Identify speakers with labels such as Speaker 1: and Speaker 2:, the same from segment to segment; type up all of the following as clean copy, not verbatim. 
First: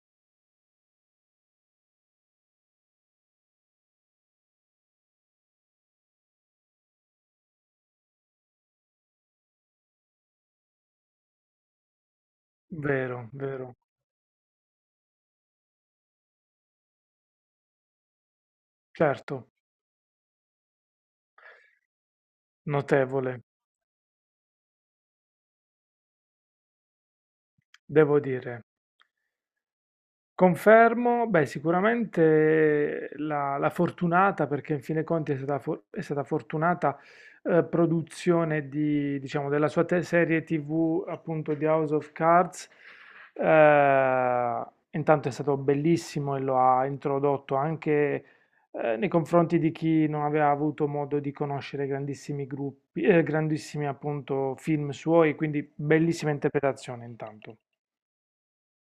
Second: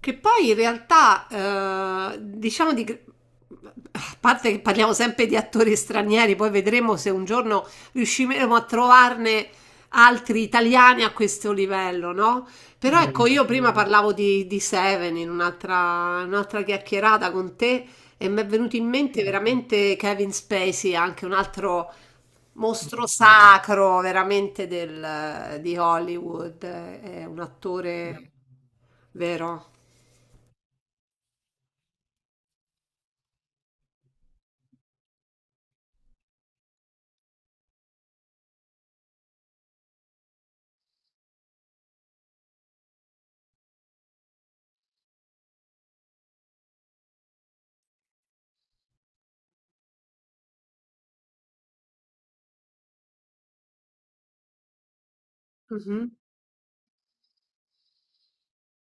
Speaker 1: Che poi in realtà, diciamo di... A parte che parliamo sempre di attori stranieri, poi vedremo se un giorno riusciremo a trovarne altri italiani a questo livello, no? Però ecco,
Speaker 2: Vero,
Speaker 1: io prima
Speaker 2: vero,
Speaker 1: parlavo di Seven in un'altra chiacchierata con te e mi è venuto in mente
Speaker 2: certo,
Speaker 1: veramente Kevin Spacey, anche un altro mostro
Speaker 2: notevole,
Speaker 1: sacro veramente di Hollywood, è un
Speaker 2: devo
Speaker 1: attore
Speaker 2: dire.
Speaker 1: vero.
Speaker 2: Confermo, beh, sicuramente la fortunata, perché in fin dei conti è stata, è stata fortunata produzione di, diciamo, della sua serie TV, appunto di House of Cards. Eh, intanto è stato bellissimo e lo ha introdotto anche nei confronti di chi non aveva avuto modo di conoscere grandissimi gruppi, grandissimi appunto film suoi, quindi
Speaker 1: Mhm.
Speaker 2: bellissima interpretazione intanto.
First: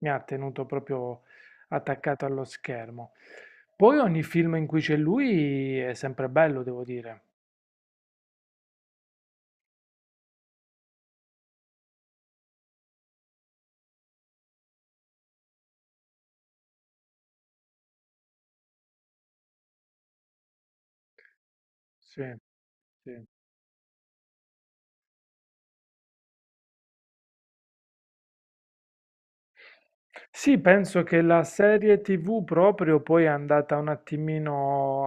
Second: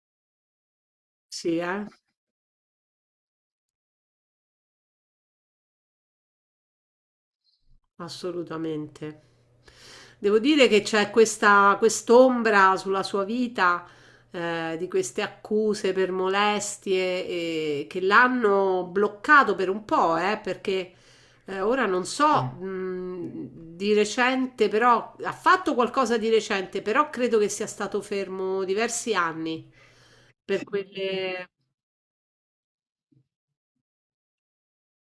Speaker 2: Mi ha tenuto proprio
Speaker 1: Sì,
Speaker 2: attaccato allo schermo. Poi ogni film in cui c'è lui è sempre bello, devo dire.
Speaker 1: assolutamente. Devo dire che c'è questa quest'ombra sulla sua vita, di queste accuse per molestie, che l'hanno bloccato per un po', perché ora non
Speaker 2: Sì,
Speaker 1: so,
Speaker 2: sì.
Speaker 1: di recente, però ha fatto qualcosa di recente, però credo che sia stato fermo diversi anni
Speaker 2: Sì,
Speaker 1: per
Speaker 2: penso che la
Speaker 1: quelle...
Speaker 2: serie TV proprio poi è andata un attimino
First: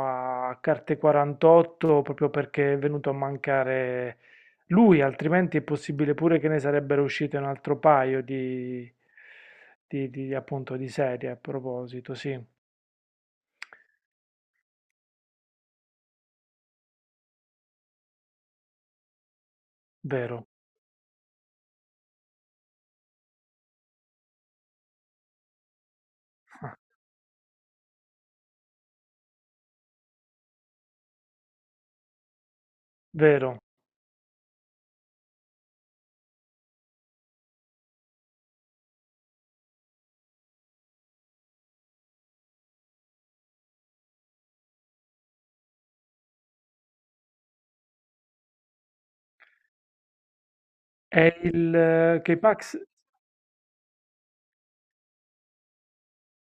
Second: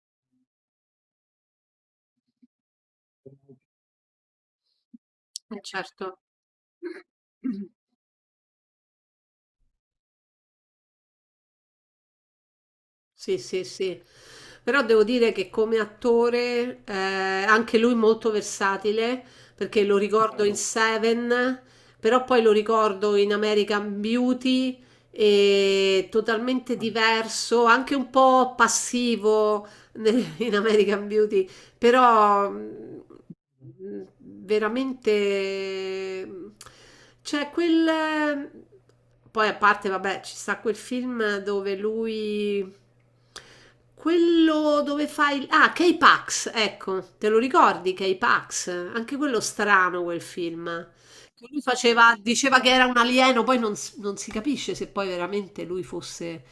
Speaker 2: a carte 48 proprio perché è venuto a mancare lui, altrimenti è possibile
Speaker 1: certo.
Speaker 2: pure che ne sarebbero uscite un altro paio di, appunto di serie a proposito, sì,
Speaker 1: Sì, sì, sì. Però devo dire che come attore, anche lui molto versatile, perché lo ricordo
Speaker 2: vero,
Speaker 1: in Seven, però poi lo ricordo in American Beauty, e totalmente diverso, anche un po' passivo in American Beauty, però
Speaker 2: vero.
Speaker 1: veramente c'è quel... Poi a parte, vabbè, ci sta quel film dove lui, quello dove fa il K-Pax, ecco, te lo ricordi K-Pax? Anche quello strano quel film.
Speaker 2: È
Speaker 1: Lui
Speaker 2: il
Speaker 1: faceva, diceva che
Speaker 2: K-Pax
Speaker 1: era un alieno, poi non si capisce se poi veramente lui fosse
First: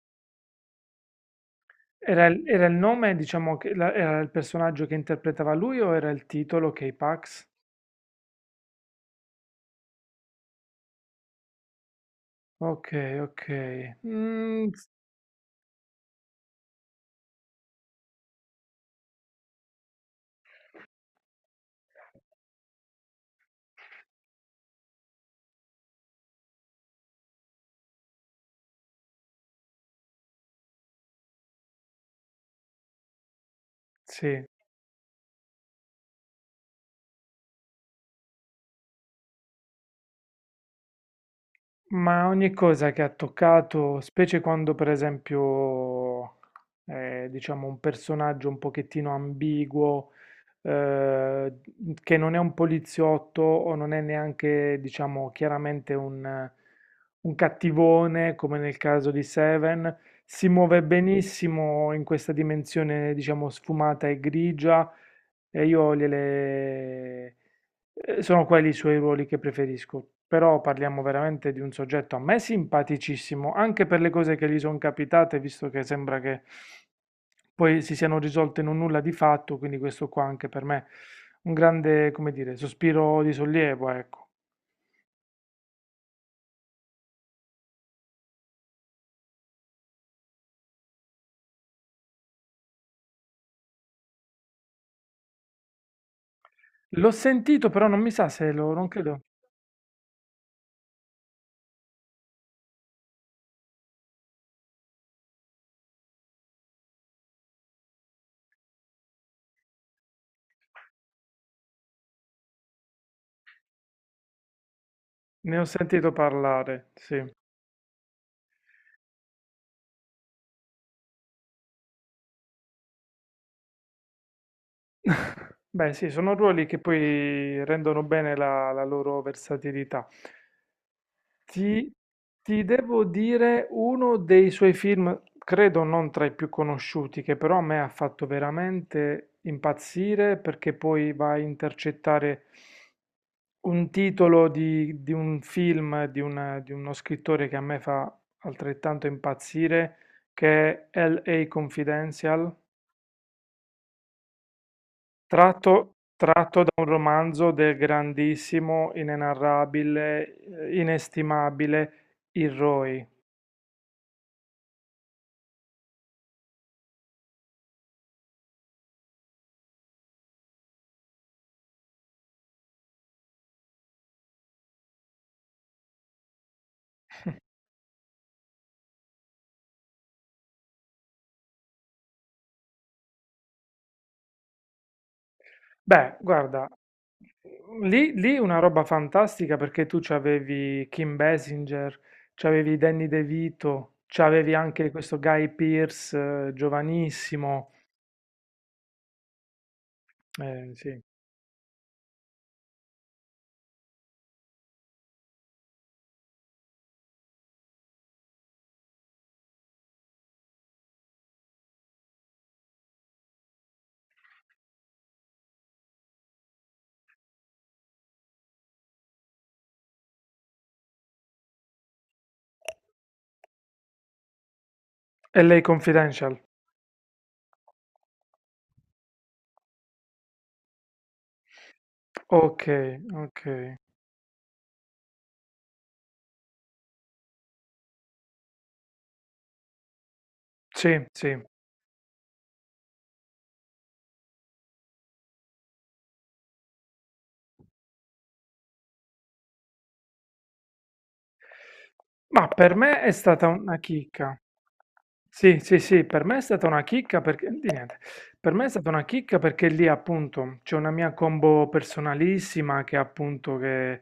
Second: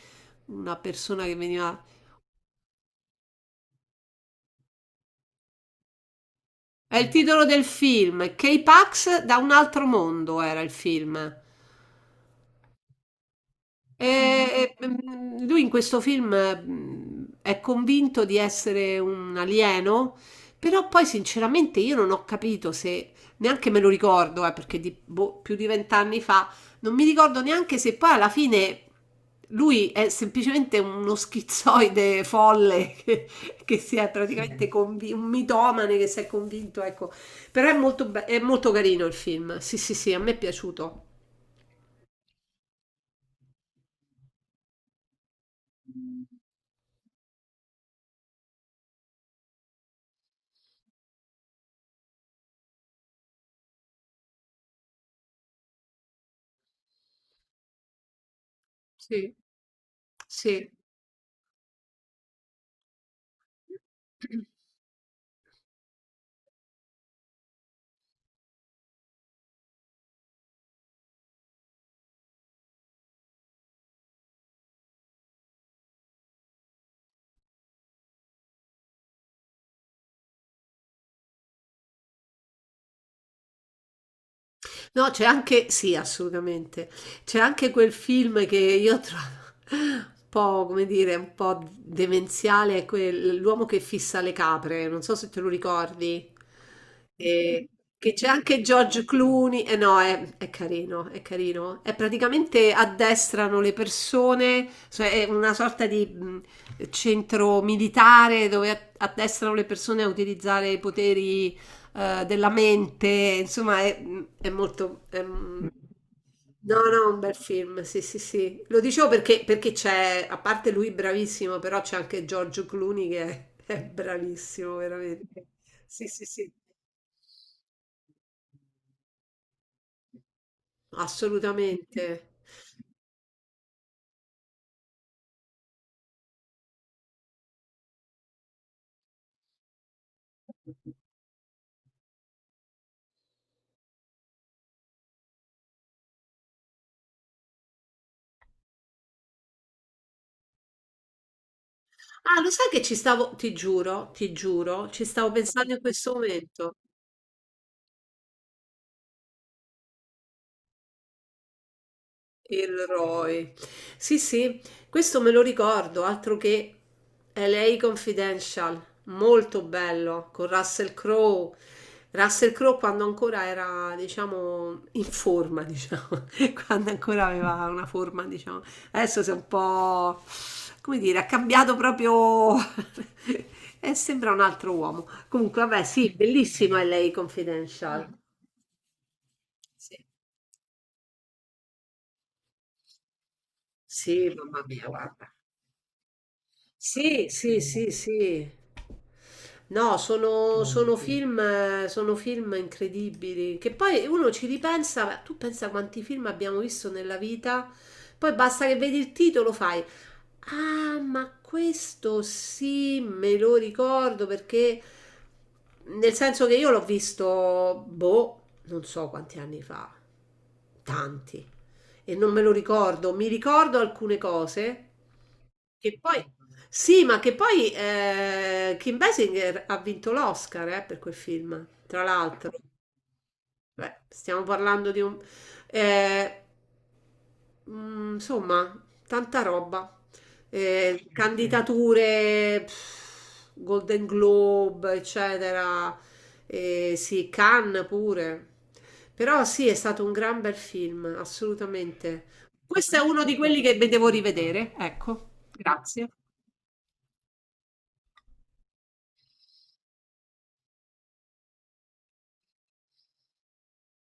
Speaker 1: una persona che veniva...
Speaker 2: era il nome, diciamo, era il personaggio che interpretava lui o era il titolo
Speaker 1: È il titolo
Speaker 2: K-Pax?
Speaker 1: del film, K-Pax da un altro mondo era il film.
Speaker 2: Ok, ok.
Speaker 1: Lui in questo film è convinto di essere un alieno, però poi sinceramente io non ho capito se, neanche me lo ricordo, boh, più di vent'anni fa, non mi ricordo neanche se poi alla fine lui è semplicemente uno schizoide folle che si è
Speaker 2: Sì,
Speaker 1: praticamente convi- un mitomane che si è convinto, ecco. Però è è molto carino il film, sì sì sì, a me è piaciuto.
Speaker 2: ma ogni cosa che ha toccato, specie quando per esempio è, diciamo, un personaggio un pochettino ambiguo, eh, che non è un poliziotto o non è neanche, diciamo, chiaramente un cattivone come nel caso di
Speaker 1: Sì,
Speaker 2: Seven, si muove benissimo in questa dimensione, diciamo, sfumata e
Speaker 1: sì.
Speaker 2: grigia e sono quelli i suoi ruoli che preferisco, però parliamo veramente di un soggetto a me simpaticissimo, anche per le cose che gli sono capitate, visto che sembra che poi si siano risolte in un nulla di fatto, quindi questo qua anche per me un grande, come dire, sospiro di sollievo, ecco.
Speaker 1: No, c'è anche, sì, assolutamente. C'è anche quel film che io trovo un po', come dire, un po' demenziale, è l'uomo che fissa le capre, non so se te lo ricordi.
Speaker 2: L'ho
Speaker 1: E-
Speaker 2: sentito, però non mi
Speaker 1: che c'è
Speaker 2: sa se
Speaker 1: anche
Speaker 2: lo, non
Speaker 1: George
Speaker 2: credo.
Speaker 1: Clooney, e no, è carino, è carino. È praticamente addestrano le persone, cioè è una sorta di centro militare dove addestrano le persone a utilizzare i poteri della mente, insomma è molto... è
Speaker 2: Ne ho sentito
Speaker 1: no,
Speaker 2: parlare,
Speaker 1: no, un
Speaker 2: sì.
Speaker 1: bel film, sì, sì, sì. Lo dicevo perché, perché c'è, a parte lui bravissimo, però c'è anche Giorgio Clooney che è bravissimo, veramente.
Speaker 2: Beh,
Speaker 1: Sì,
Speaker 2: sì,
Speaker 1: sì,
Speaker 2: sono
Speaker 1: sì,
Speaker 2: ruoli che poi rendono bene la loro versatilità. Ti,
Speaker 1: assolutamente.
Speaker 2: ti devo dire uno dei suoi film, credo non tra i più conosciuti, che però a me ha fatto veramente impazzire perché poi va a intercettare un titolo di un film di, di uno scrittore che a me fa altrettanto impazzire, che è L.A.
Speaker 1: Ah, lo
Speaker 2: Confidential,
Speaker 1: sai che ci stavo, ti giuro, ci stavo pensando in questo
Speaker 2: tratto da
Speaker 1: momento.
Speaker 2: un romanzo del grandissimo, inenarrabile, inestimabile
Speaker 1: Il
Speaker 2: Iroi.
Speaker 1: Roy. Sì, sì, questo me lo ricordo, altro che LA Confidential, molto bello, con Russell Crowe. Russell Crowe quando ancora era, diciamo, in forma, diciamo, quando ancora aveva una forma, diciamo. Adesso si è un po', come dire, ha cambiato proprio... e sembra un altro uomo. Comunque, vabbè, sì,
Speaker 2: Beh, guarda,
Speaker 1: bellissimo LA Confidential.
Speaker 2: lì una roba fantastica perché tu c'avevi Kim Basinger, c'avevi Danny DeVito,
Speaker 1: Sì,
Speaker 2: c'avevi anche questo Guy Pearce
Speaker 1: sì, sì,
Speaker 2: giovanissimo,
Speaker 1: sì, sì. No, sono, sono. Sì,
Speaker 2: sì.
Speaker 1: film, sono film incredibili, che poi uno ci ripensa, ma tu pensa quanti film abbiamo visto nella vita, poi basta che vedi il titolo, fai, ah, ma questo sì, me lo ricordo perché, nel senso che io l'ho visto, boh, non so quanti anni fa, tanti, e non me lo ricordo. Mi ricordo alcune cose
Speaker 2: L.A.
Speaker 1: che poi,
Speaker 2: Confidential.
Speaker 1: sì, ma che poi Kim Basinger ha vinto l'Oscar per quel film, tra l'altro.
Speaker 2: Ok, ok.
Speaker 1: Beh, stiamo parlando di un... eh, insomma, tanta roba.
Speaker 2: Sì,
Speaker 1: Mm.
Speaker 2: sì.
Speaker 1: Candidature, pff, Golden Globe, eccetera. Sì, Cannes pure. Però sì, è stato un gran bel film, assolutamente.
Speaker 2: Ma per
Speaker 1: Questo è
Speaker 2: me è
Speaker 1: uno di
Speaker 2: stata
Speaker 1: quelli che
Speaker 2: una
Speaker 1: devo
Speaker 2: chicca.
Speaker 1: rivedere. Ecco,
Speaker 2: Sì, sì, sì,
Speaker 1: grazie.
Speaker 2: per me è stata una chicca perché, di niente, per me è stata una chicca perché lì appunto c'è una mia combo personalissima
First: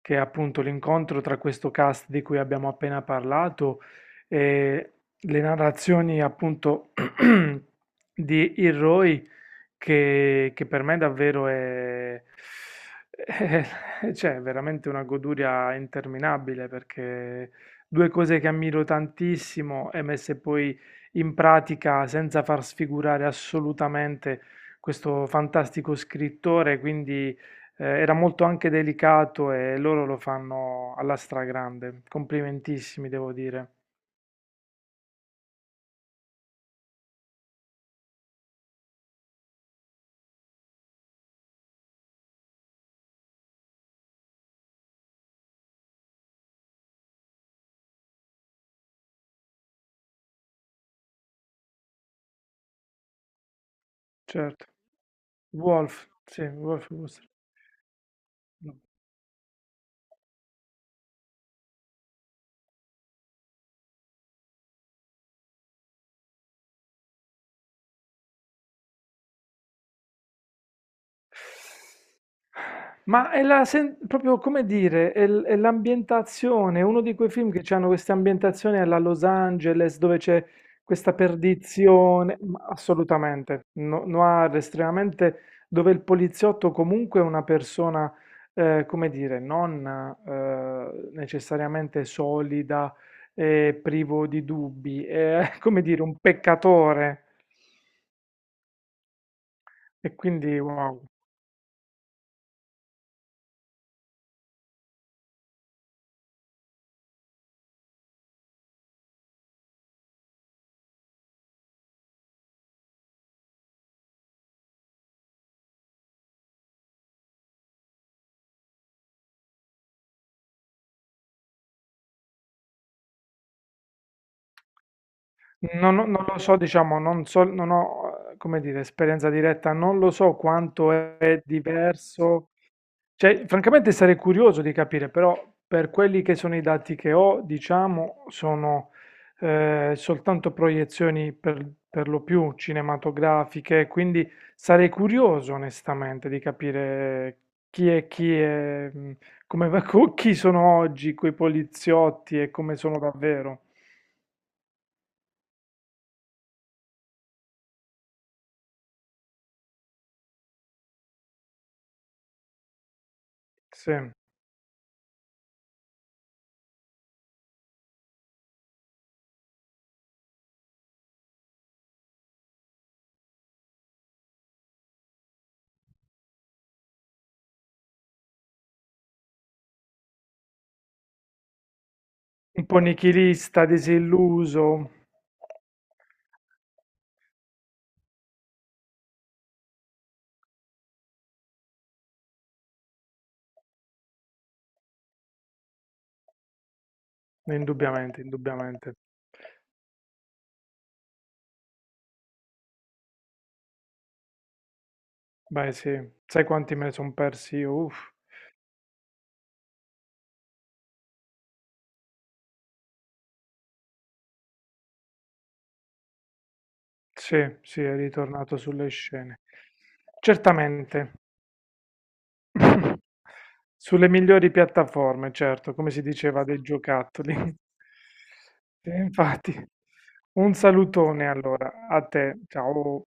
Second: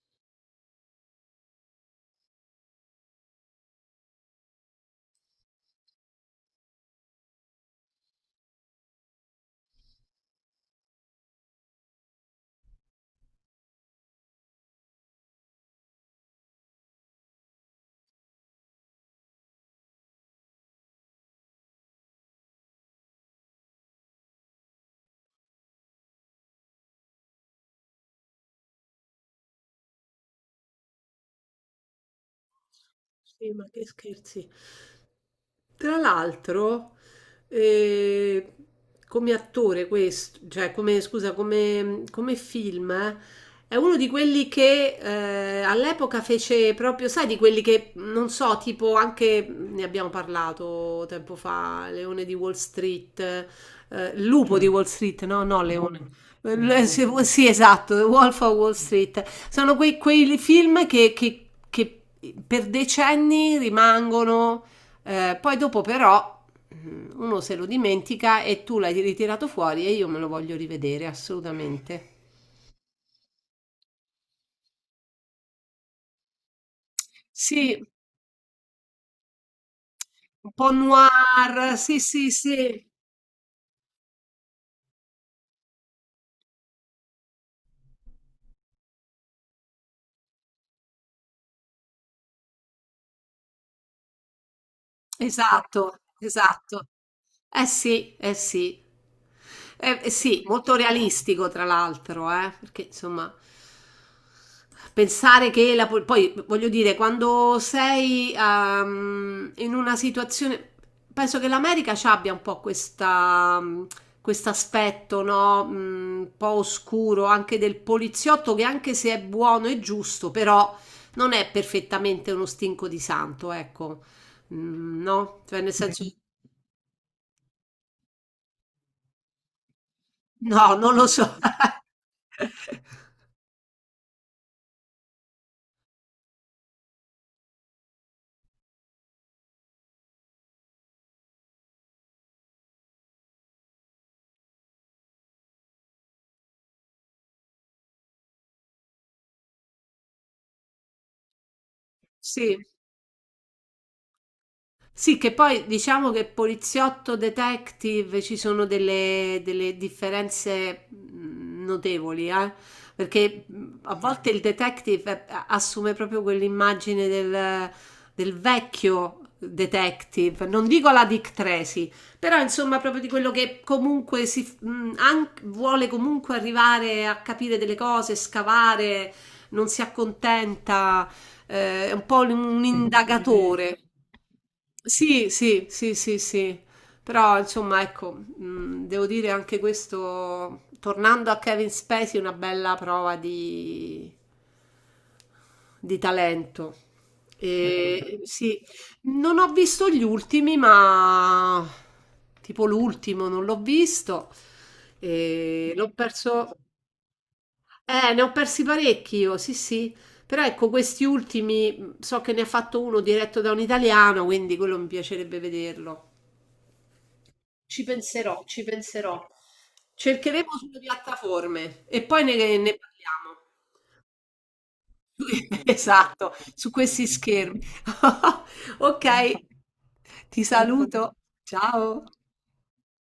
Speaker 2: che è appunto l'incontro tra questo cast di cui abbiamo appena parlato e le narrazioni appunto di Hiroi che per me davvero è, c'è veramente una goduria interminabile perché due cose che ammiro tantissimo e messe poi in pratica senza far sfigurare assolutamente questo fantastico scrittore, quindi era molto anche delicato e loro lo fanno alla stragrande. Complimentissimi, devo
Speaker 1: Sì, ma
Speaker 2: dire.
Speaker 1: che scherzi. Tra l'altro, eh, come attore questo, cioè come, scusa, come, come film, è uno di quelli che all'epoca fece proprio, sai, di quelli che, non so, tipo anche, ne abbiamo parlato tempo fa, Leone di Wall Street, Lupo
Speaker 2: Certo.
Speaker 1: di Wall Street, no, no,
Speaker 2: Wolf,
Speaker 1: Leone.
Speaker 2: sì, Wolf
Speaker 1: Sì,
Speaker 2: Wolf.
Speaker 1: sì, esatto, The Wolf of Wall Street. Sono quei film che per decenni rimangono, poi dopo però uno se lo dimentica e tu l'hai ritirato fuori e io me lo voglio rivedere assolutamente.
Speaker 2: Ma è proprio come dire, è è l'ambientazione, è uno di quei film che
Speaker 1: Sì,
Speaker 2: hanno queste ambientazioni alla Los Angeles dove c'è
Speaker 1: un po'
Speaker 2: questa
Speaker 1: noir, sì, sì,
Speaker 2: perdizione,
Speaker 1: sì.
Speaker 2: ma assolutamente, noir estremamente, dove il poliziotto comunque è una persona, come dire, non necessariamente solida e privo di dubbi, è come
Speaker 1: Esatto,
Speaker 2: dire un
Speaker 1: esatto.
Speaker 2: peccatore
Speaker 1: Eh sì, eh sì. Eh
Speaker 2: e
Speaker 1: sì,
Speaker 2: quindi
Speaker 1: molto
Speaker 2: wow.
Speaker 1: realistico tra l'altro, perché insomma, pensare che la... poi voglio dire, quando sei in una situazione... Penso che l'America ci abbia un po' questa, questo aspetto, no? Un po' oscuro anche del poliziotto che anche se è buono e giusto, però non è perfettamente uno stinco di santo, ecco. Mhmm, no, cioè nel senso
Speaker 2: Non lo so, diciamo, non so, non ho, come dire, esperienza diretta, non lo so
Speaker 1: no,
Speaker 2: quanto
Speaker 1: non lo so.
Speaker 2: è diverso. Cioè, francamente sarei curioso di capire, però per quelli che sono i dati che ho, diciamo, sono soltanto proiezioni per lo più cinematografiche, quindi sarei curioso onestamente di capire chi è, come, chi sono oggi quei poliziotti e
Speaker 1: Sì.
Speaker 2: come sono davvero.
Speaker 1: Sì, che poi diciamo che poliziotto, detective ci sono delle differenze notevoli, eh? Perché a
Speaker 2: Sì.
Speaker 1: volte il detective assume proprio quell'immagine del, del vecchio detective, non dico la Dick Tracy, però insomma proprio di quello che comunque si, vuole comunque arrivare a capire delle cose, scavare, non si accontenta, è un po' un
Speaker 2: Un
Speaker 1: sì, sì, sì,
Speaker 2: po' nichilista,
Speaker 1: indagatore.
Speaker 2: disilluso,
Speaker 1: Sì, sì, sì, sì, sì. Però insomma, ecco, devo dire anche questo, tornando a Kevin Spacey, una bella prova di talento. E,
Speaker 2: indubbiamente,
Speaker 1: sì,
Speaker 2: indubbiamente.
Speaker 1: non ho visto gli ultimi, ma tipo l'ultimo non l'ho visto.
Speaker 2: Beh,
Speaker 1: E l'ho
Speaker 2: sì, sai
Speaker 1: perso.
Speaker 2: quanti me ne sono persi io? Uff,
Speaker 1: Ne ho persi parecchi io, sì, sì. Però ecco, questi ultimi, so che ne ha fatto uno diretto da un italiano, quindi quello mi piacerebbe vederlo.
Speaker 2: sì, sì,
Speaker 1: Ci
Speaker 2: è
Speaker 1: penserò,
Speaker 2: ritornato
Speaker 1: ci
Speaker 2: sulle
Speaker 1: penserò.
Speaker 2: scene.
Speaker 1: Cercheremo sulle
Speaker 2: Certamente,
Speaker 1: piattaforme e poi ne parliamo.
Speaker 2: sulle migliori piattaforme, certo, come si
Speaker 1: Esatto,
Speaker 2: diceva dei
Speaker 1: su questi
Speaker 2: giocattoli.
Speaker 1: schermi.
Speaker 2: Sì,
Speaker 1: Ok,
Speaker 2: infatti,
Speaker 1: ti
Speaker 2: un
Speaker 1: saluto.
Speaker 2: salutone allora a
Speaker 1: Ciao.
Speaker 2: te, ciao.